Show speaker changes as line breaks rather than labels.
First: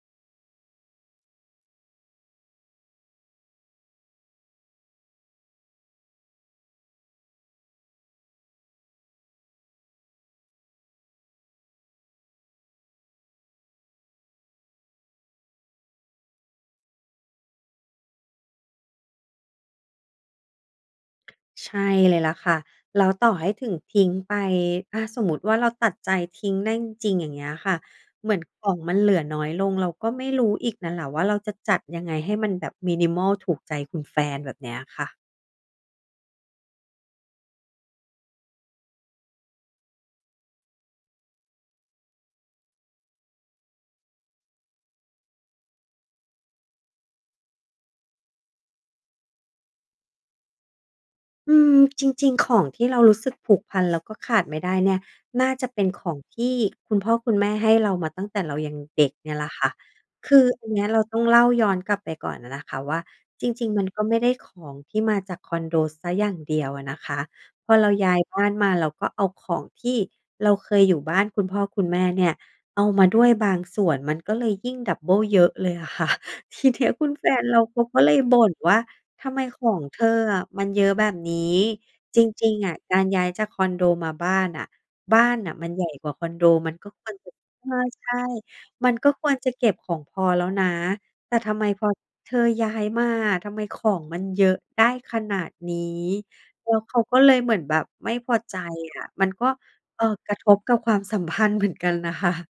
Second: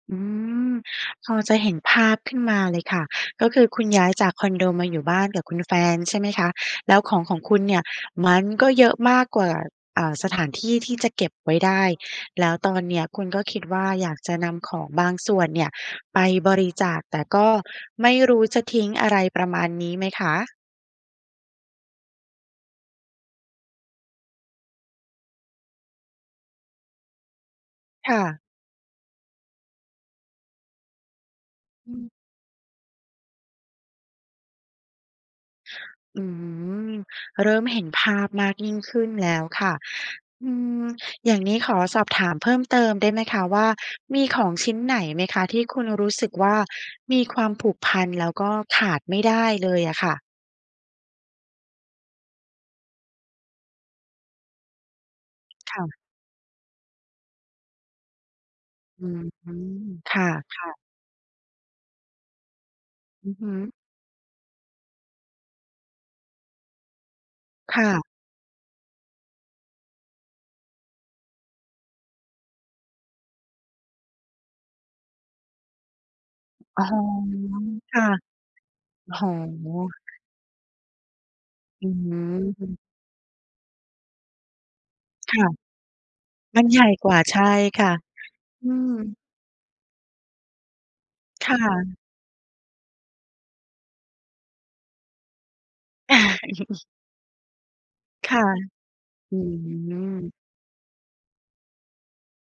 อืม พอจะเห็นภาพขึ้นมาเลยค่ะ ก็คือคุณย้ายจากคอนโดมาอยู่บ้านกับคุณแฟนใช่ไหมคะ? แล้วของของคุณเนี่ย มันก็เยอะมากกว่า อ่า สถานที่ที่จะเก็บไว้ได้ แล้วตอนเนี้ยคุณก็คิดว่าอยากจะนำของบางส่วนเนี่ยไปบริจาค แต่ก็ไม่รู้จะทิ้งอะไร ประมาณนี้ไหมคะ?
ใช่เลยละค่ะ แล้วต่อให้ถึงทิ้งไป ถ้าสมมุติว่าเราตัดใจทิ้งได้จริง ๆ อย่างเงี้ยค่ะ
ค่
เหมือ
ะ
นของมันเหลือน้อยลง เราก็ไม่รู้อีกน่ะแหละว่า เราจะจัด
อื
ยังไง
ม
ให้มันแบบ minimal ถูกใจคุณแฟนแบบเนี้ยค่ะ
อืม เริ่มเห็นภาพมากยิ่งขึ้นแล้วค่ะ อืม อย่างนี้ขอสอบถามเพิ่มเติมได้ไหมคะว่า มีของชิ้นไหนไหมคะ ที่คุณรู้สึกว่ามีความผูกพัน แล้วก็ขาดไม่ได้เลยอะค่ะ?
อืม จริง ๆ ของที่เรารู้สึกผูกพันแล้วก็ขาดไม่ได้เนี่ย น่าจะ
ค
เป
่
็น
ะ
ของที่คุณพ่อคุณแม่ให้เรามาตั้งแต่เรายังเ
อ
ด
ื
็ก
ม
เนี่ยล่ะค่ะ
ค่
คืออัน
ะ
เ
ๆ
นี้ยเราต้องเล่าย้อนกลับไปก่อนน่ะนะคะว่า
อือ
จ
ฮ
ริง
ึ
ๆ มันก็ไม่ได้ของที่มาจากคอนโดเสียอย่างเดียวอะนะคะ พอ
ค
เ
่
รา
ะ
ย้ายบ้านมาเราก็เอาของที่เราเคยอยู่บ้านคุณพ่อคุณแม่เนี่ย เอามาด้วยบางส่วนมันก็เลยยิ่ง ดับเบิล เยอะเลย ค่ะ ทีเ
อ
น
๋
ี
อ
้ยคุณแฟนเราเขา
ค
ก็
่ะ
เลยบ่นว่า
โอ้โ
"ทำไมของเ
ฮ
ธออะมันเยอะแบบนี้
อื
จริง ๆ อะ
ม
การย้ายจากคอนโดมาบ้านอะ บ้า
ค
น
่ะ
น่ะมันใหญ่กว่าคอนโด
มัน
มัน
ใหญ
ก็
่
ค
ก
ว
ว
ร
่า
จะ"
ใช่
ใ
ค่ะ
ช่ ๆ
อื
"มั
ม
นก็ควรจะเก็บของพอแล้วนะ แต่
ค
ทำ
่
ไมพอ
ะ
เธอย้ายมาอะ ทำไมของมันเยอะได้ขนาดนี้" แล้วเขาก็เลยเหมือนแบบไม่พ
ค
อ
่ะ
ใจอะ มัน
อื
ก็ เอ่อ ก
ม
ระทบกับความ สัมพันธ์เหมือนกันน่ะค่ะ